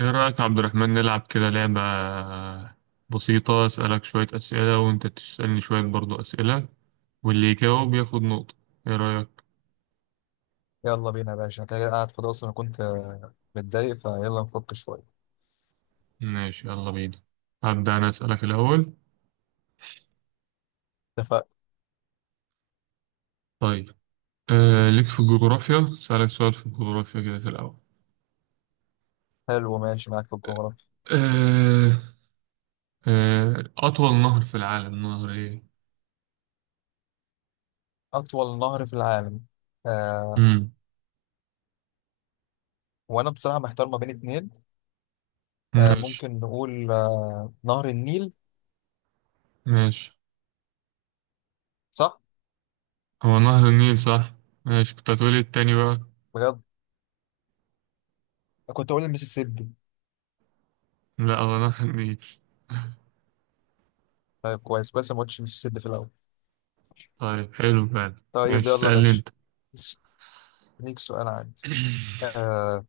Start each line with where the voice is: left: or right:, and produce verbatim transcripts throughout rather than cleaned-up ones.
right: ايه رأيك يا عبد الرحمن، نلعب كده لعبة بسيطة؟ أسألك شوية أسئلة وأنت تسألني شوية برضو أسئلة، واللي يجاوب ياخد نقطة. ايه رأيك؟
left: يلا بينا يا باشا، انا كده قاعد فاضي اصلا. أنا كنت آه، متضايق فيلا نفك شويه.
right: ماشي، يلا بينا. هبدأ أنا أسألك الأول.
left: اتفقنا.
right: طيب. آه ليك في الجغرافيا، أسألك سؤال في الجغرافيا كده في الأول.
left: حلو، ماشي معاك في الجغرافيا.
right: آه آه أطول نهر في العالم نهر إيه؟
left: اطول نهر في العالم آه
right: مم.
left: وانا بصراحه محتار ما بين اتنين. آه
right: ماشي.
left: ممكن نقول آه نهر النيل،
right: ماشي،
left: صح
right: هو نهر النيل صح؟ ماشي، كنت هتقولي التاني بقى.
left: بجد؟ كنت اقول المسيسيبي.
right: لا، هو نهر النيل.
left: طيب كويس كويس، أنا ما قلتش المسيسيبي في الاول.
right: طيب، حلو فعلا.
left: طيب
right: ماشي،
left: يلا يا
right: اسألني
left: باشا.
right: أنت.
left: بس- ليك سؤال عندي. آه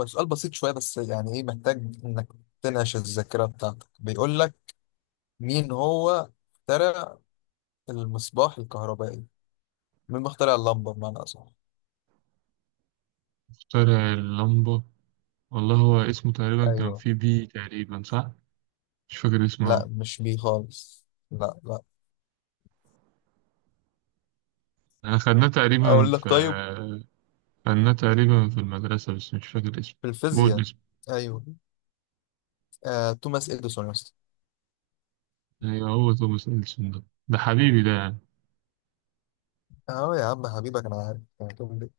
left: هو سؤال بسيط شويه بس يعني ايه، محتاج انك تنعش الذاكره بتاعتك. بيقول لك مين هو اخترع المصباح الكهربائي؟ مين مخترع اللمبة بمعنى أصح؟
right: شارع اللمبة، والله هو اسمه تقريبا كان
left: أيوه.
right: في بي تقريبا صح؟ مش فاكر اسمه
left: لا
right: أوي.
left: مش بيه خالص، لا لا.
right: أنا خدناه تقريبا
left: أقول لك
right: في
left: طيب.
right: خدناه تقريبا في المدرسة بس مش فاكر اسمه.
left: في
right: قول
left: الفيزياء.
right: اسمه.
left: أيوه. آه، توماس إديسون يا اسطى.
right: أيوه، هو توماس إديسون ده، ده حبيبي ده يعني.
left: أه يا عم، حبيبك أنا عارف يعني تقول لي.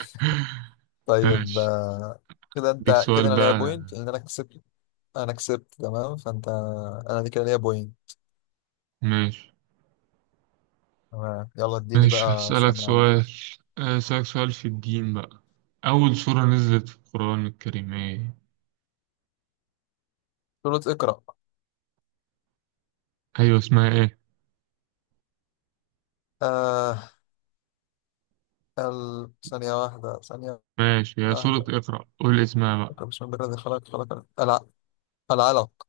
left: طيب
right: ماشي،
left: آه، كده
right: أديك
left: أنت
right: سؤال
left: كده، أنا ليا
right: بقى.
left: بوينت لأن أنا كسبت. أنا كسبت تمام فأنت. أنا دي كده ليا بوينت.
right: ماشي.
left: تمام، يلا اديني
right: ماشي،
left: بقى
right: هسألك
left: سؤال من عندي.
right: سؤال هسألك سؤال في الدين بقى. أول سورة نزلت في القرآن الكريم إيه؟
left: سورة اقرأ.
right: أيوه، اسمها إيه؟
left: آه ال... ثانية واحدة، ثانية
right: ماشي، هي سورة
left: واحدة.
right: اقرأ، قول اسمها بقى.
left: اقرأ بسم الله الذي خلق، خلق الع- العلق.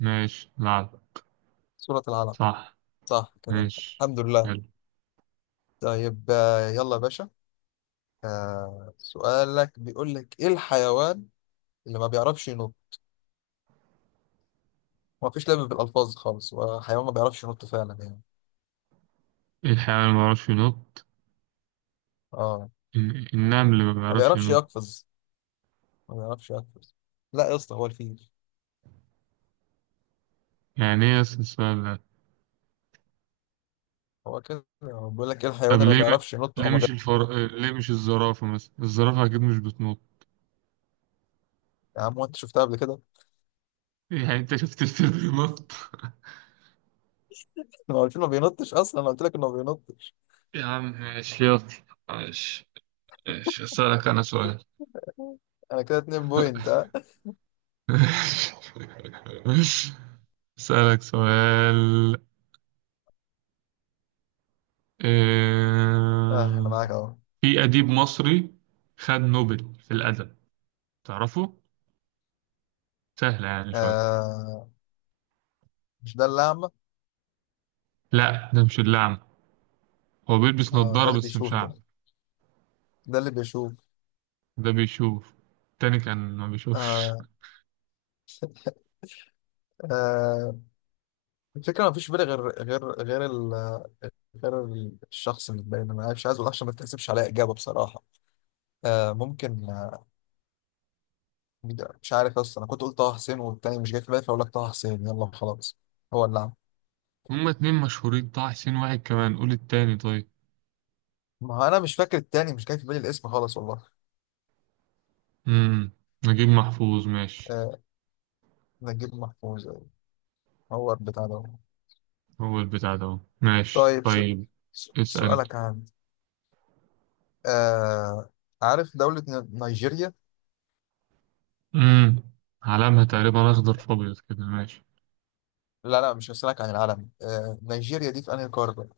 right: ماشي، العب.
left: سورة العلق.
right: صح.
left: صح كده.
right: ماشي،
left: الحمد لله.
right: حلو.
left: طيب آه، يلا يا باشا. آه، سؤالك بيقول لك ايه الحيوان اللي ما بيعرفش ينط؟ ما فيش لعب بالالفاظ خالص، هو حيوان ما بيعرفش ينط فعلا يعني.
right: ايه الحيوان اللي ما بيعرفش ينط؟
left: اه،
right: الن- النمل اللي ما
left: ما
right: بيعرفش
left: بيعرفش
right: ينط.
left: يقفز، ما بيعرفش يقفز. لا يا اسطى، هو الفيل.
right: يعني ايه اصل السؤال ده؟
left: هو كده، هو بيقول لك ايه
right: طب
left: الحيوان اللي ما
right: ليه م...
left: بيعرفش ينط
right: ليه
left: او ما
right: مش
left: بيعرفش.
right: الفر... ليه مش الزرافة مثلا؟ الزرافة اكيد مش بتنط.
left: يا عم، هو انت شفتها قبل كده؟
right: يعني انت شفت الفيلم ينط؟
left: ما هو الفيل ما بينطش اصلا، انا قلت لك انه ما بينطش.
right: يا عم ماشي، يلا. ماشي. ماشي، اسألك انا سؤال.
left: انا كده اتنين بوينت اه.
right: اسألك سؤال.
left: آه، انا
right: آه،
left: معاك اهو.
right: في أديب مصري خد نوبل في الأدب، تعرفه؟ سهلة يعني شوية.
left: آه، مش ده اللي اعمى؟
right: لا، ده مش الأعمى. هو بيلبس
left: اه، ده
right: نضارة
left: اللي
right: بس مش
left: بيشوف
right: أعمى.
left: ده ده اللي بيشوف.
right: ده بيشوف، التاني كان ما بيشوفش.
left: آه آه. الفكره ما فيش في بالي غير غير غير ال... غير ال- الشخص اللي باين. انا مش عايز اقول عشان ما تحسبش عليا اجابه بصراحه. آه ممكن آه مش عارف اصلا. انا كنت قلت طه حسين، والتاني مش جاي في بالي، فاقول لك طه حسين يلا وخلاص. هو اللي عمل.
right: هما اتنين مشهورين، طه حسين واحد، كمان قول التاني طيب.
left: ما هو انا مش فاكر التاني، مش جاي في بالي الاسم خالص والله.
right: امم، نجيب محفوظ. ماشي،
left: آه نجيب محفوظ، أيوة. هو البتاع ده.
right: هو البتاع ده اهو. ماشي
left: طيب س...
right: طيب،
left: س...
right: اسأل.
left: سؤالك عن آه عارف دوله ن- نيجيريا.
right: امم، علامها تقريبا أخضر في أبيض كده، ماشي.
left: لا لا، مش هسألك عن العالم. آه نيجيريا دي في انهي قاره؟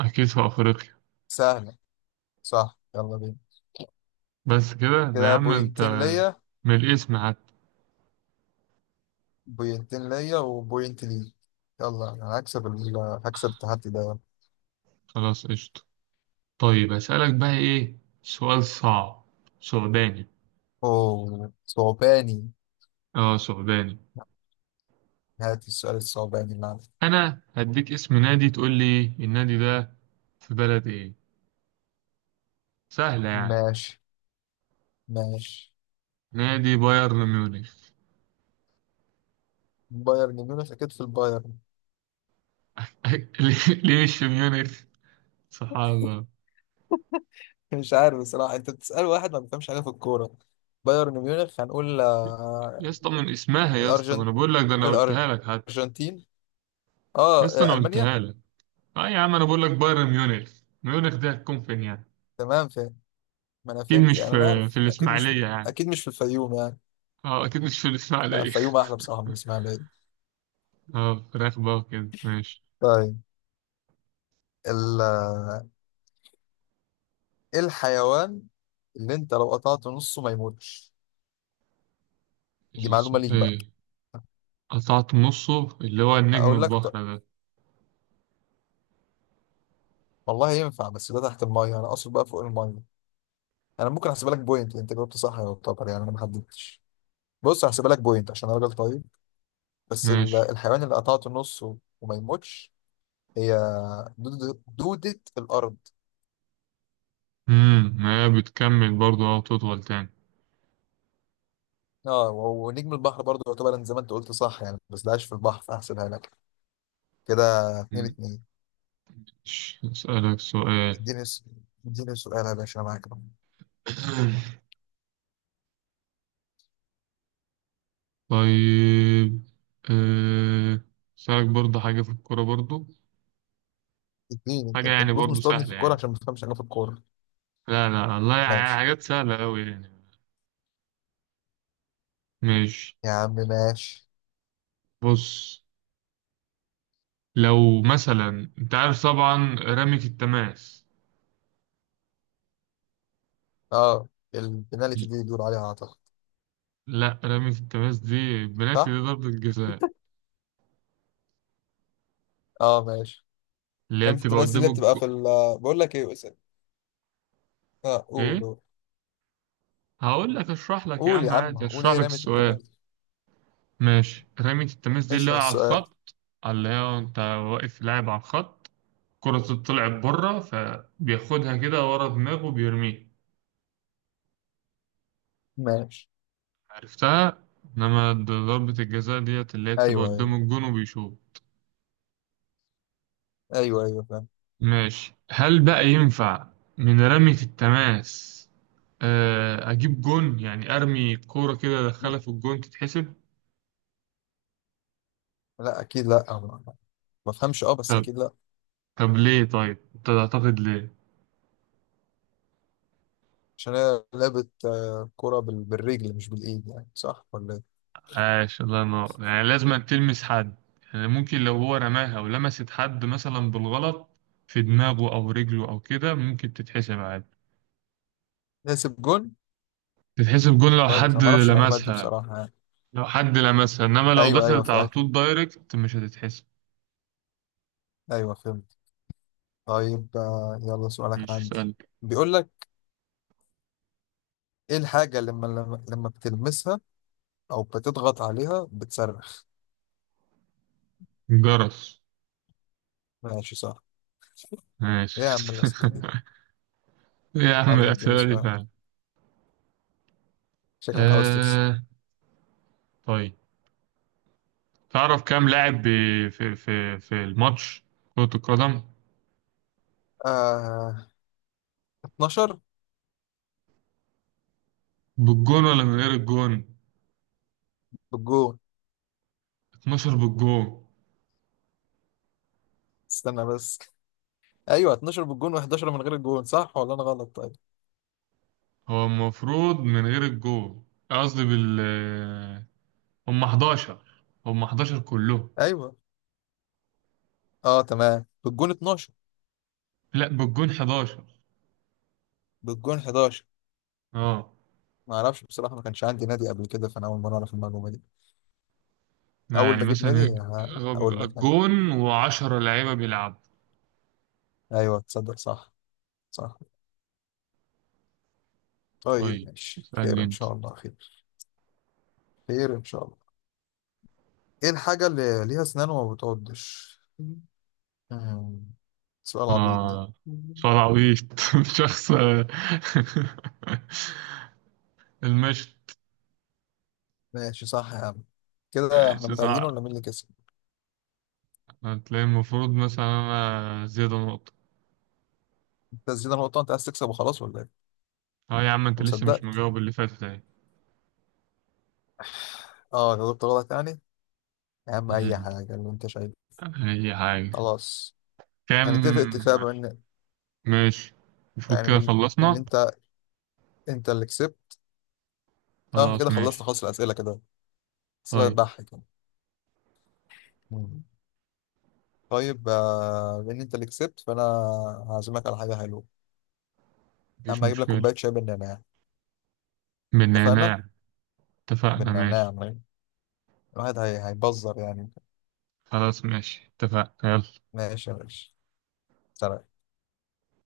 right: أكيد في أفريقيا.
left: سهله. صح يلا بينا،
right: بس كده ده يا
left: كده
right: عم أنت،
left: بوينتين ليا.
right: من الاسم حتى.
left: بوينتين ليا وبوينت ليك. يلا انا هكسب ال... هكسب التحدي ده.
right: خلاص قشطة. طيب أسألك بقى إيه، سؤال صعب، ثعباني.
left: اوه صعباني،
right: اه ثعباني.
left: هات السؤال الصعباني اللي عندك.
right: انا هديك اسم نادي، تقول لي النادي ده في بلد ايه. سهلة يعني.
left: ماشي ماشي.
right: نادي بايرن ميونخ.
left: بايرن ميونخ، اكيد في البايرن.
right: ليه ليه مش في ميونخ؟ سبحان الله.
left: مش عارف بصراحة، انت بتسأل واحد ما بيفهمش حاجة في الكورة. بايرن ميونخ هنقول
right: يا
left: آه،
right: اسطى من اسمها، يا اسطى، ما
left: الارجنت
right: انا بقول لك ده، انا قلتها لك حتى.
left: الارجنتين.
right: يا
left: اه
right: اسطى
left: آه،
right: انا
left: المانيا.
right: قلتها لك. اه يا عم انا بقول لك بايرن ميونخ. ميونخ دي هتكون فين يعني؟
left: تمام فاهم. ما انا
right: اكيد
left: فهمت
right: مش
left: يعني،
right: في
left: انا عارف
right: في
left: اكيد مش.
right: الاسماعيلية يعني.
left: اكيد مش في الفيوم يعني.
right: اه اكيد مش في
left: لا
right: الاسماعيلية.
left: الفيوم احلى بصراحة من الاسماعيلية.
right: اه، فراخ بقى وكده، ماشي.
left: طيب ال- ايه الحيوان اللي انت لو قطعت نصه ما يموتش؟ دي معلومة
right: الاسم
left: ليك بقى.
right: ايه؟ قطعت نصه، اللي هو النجم
left: اقول لك طب.
right: البحر ده.
left: والله ينفع بس ده تحت المية، انا اقصد بقى فوق المية. انا ممكن احسبها لك بوينت، انت جاوبت صح يعتبر يعني، انا ما حددتش. بص هحسبها لك بوينت عشان انا راجل طيب. بس ال-
right: ماشي.
left: الحيوان اللي قطعته نصه وما يموتش هي دودة, دودة الارض.
right: امم، هي بتكمل برضو أو تطول تاني.
left: اه و- ونجم البحر برضه يعتبر، أنا زي ما انت قلت صح يعني، بس ده عايش في البحر فاحسبها لك كده. اتنين
right: مم.
left: اتنين.
right: ش- أسألك سؤال.
left: اديني س- اديني سؤال يا باشا انا معاك.
right: طيب. آه، أسألك برضو حاجة في الكورة برضو.
left: اديني انت،
right: حاجة
left: انت
right: يعني
left: بتبص
right: برضو
left: مصطادني في
right: سهلة
left: الكوره
right: يعني.
left: عشان ما تفهمش حاجه في الكوره.
right: لا لا والله يعني
left: ماشي
right: حاجات سهلة أوي يعني. ماشي.
left: يا عم ماشي.
right: بص، لو مثلا أنت عارف طبعا رمية التماس.
left: اه، البنالتي دي اللي بيقولوا عليها اعتقد.
right: لا، رمية التماس دي بنالتي، دي
left: صح
right: ضربة الجزاء
left: اه ماشي.
right: اللي هي
left: رمية
right: بتبقى
left: التماس دي
right: قدام
left: اللي بتبقى
right: الجو.
left: في ال. بقول لك ايه اسال. اه قول
right: إيه؟
left: قول.
right: هقول لك، أشرح لك يا
left: قول
right: عم،
left: يا
right: عادي
left: عم قول،
right: أشرح
left: ايه
right: لك
left: رمية
right: السؤال.
left: التماس؟
right: ماشي، رمية التماس دي اللي هي
left: اشرح
right: على
left: السؤال.
right: الخط. اللي هي انت واقف لاعب على الخط، الكرة طلعت بره فبياخدها كده ورا دماغه وبيرميها.
left: ماشي.
right: عرفتها. انما د- ضربة الجزاء ديت اللي هي بتبقى
left: ايوه
right: قدام
left: ايوه.
right: الجون وبيشوط.
left: ايوه ايوه فاهم.
right: ماشي، هل بقى ينفع من رمية التماس آه، اجيب جون؟ يعني ارمي كورة كده ادخلها في الجون، تتحسب؟
left: لا اكيد لا، أو ما، ما بفهمش اه بس
right: طب
left: اكيد لا.
right: طب ليه، طيب انت تعتقد ليه؟
left: عشان هي لعبة آه، كرة بال- بالرجل مش بالايد يعني، صح ولا ايه؟
right: عاش، الله ينور، يعني لازم تلمس حد. يعني ممكن لو هو رماها ولمست حد مثلا بالغلط في دماغه أو رجله أو كده ممكن تتحسب عادي.
left: نسب جون.
right: تتحسب جول لو
left: كويس،
right: حد
left: انا ما اعرفش المعلومات دي
right: لمسها.
left: بصراحة يعني.
right: لو حد لمسها إنما لو
left: ايوه ايوه
right: دخلت على
left: فاهم،
right: طول دايركت مش هتتحسب.
left: ايوه فهمت. طيب آه، يلا سؤالك
right: مش
left: عندي.
right: سؤال،
left: بيقول لك ايه الحاجة اللي لما لما لما بتلمسها او بتضغط عليها بتصرخ؟
right: جرس.
left: ماشي صح.
right: ماشي.
left: ايه يا عم الاسئلة دي.
right: يا عم
left: يلا اديني
right: الأسئلة دي
left: سؤال،
right: فعلا.
left: شكلك عاوز تكسب.
right: آه. طيب، تعرف كام لاعب ب- في في في الماتش، كرة القدم؟
left: آه اتناشر
right: بالجون ولا من غير الجون؟
left: بالجون.
right: اثنا عشر بالجون.
left: استنى بس، ايوه اتناشر بالجون و11 من غير الجون، صح ولا انا غلط؟ طيب
right: هو المفروض من غير الجول، قصدي بال، هم حداشر، هم حداشر كلهم.
left: ايوه. اه تمام بالجون اتناشر.
right: لا، بالجون حداشر.
left: بالجون حداشر.
right: اه،
left: ما اعرفش بصراحة، ما كانش عندي نادي قبل كده فانا اول مرة اعرف المعلومة دي. اول
right: يعني
left: ما اجيب
right: مثلا
left: نادي ه-
right: هو
left: هقول
right: بيبقى
left: لك يعني.
right: الجون و10 لعيبة بيلعبوا.
left: ايوه تصدق صح. صح. طيب
right: طيب
left: ماشي، خير
right: اسألني
left: ان
right: انت.
left: شاء الله خير. خير ان شاء الله. ايه الحاجة اللي ليها اسنان وما بتعضش؟ مم، سؤال عبيط ده.
right: اه، صراويط شخص، المشط.
left: ماشي صح يا عم. كده احنا
right: ماشي
left: متعادلين
right: صح.
left: ولا مين اللي كسب؟
right: هتلاقي المفروض مثلا انا زيادة نقطة.
left: انت زيادة نقطة؟ انت عايز تكسب وخلاص ولا ايه انت؟
right: اه يا عم انت لسه مش
left: مصدقت.
right: مجاوب اللي فاتت اهي.
left: اه جاوبت غلط يعني. يا عم اي
right: مم.
left: حاجة اللي انت شايفه.
right: اي حاجة،
left: خلاص. هنتفق
right: كام؟
left: اتفاق بان.
right: ماشي، نشوف
left: يعني
right: كده
left: من ان
right: خلصنا.
left: انت، انت اللي كسبت. اه احنا
right: خلاص
left: كده
right: ماشي.
left: خلصنا، خلاص الاسئلة كده، اسئلة
right: طيب،
left: تضحك يعني. طيب آه، لان انت اللي كسبت فانا هعزمك على حاجه حلوه. يا
right: مفيش
left: عم هجيب لك
right: مشكلة.
left: كوبايه شاي بالنعناع. اتفقنا.
right: بالنعناع. اتفقنا
left: بالنعناع.
right: ماشي.
left: الواحد هي- هيبزر يعني.
right: خلاص ماشي، اتفقنا، يلا.
left: ماشي يا باشا. سلام.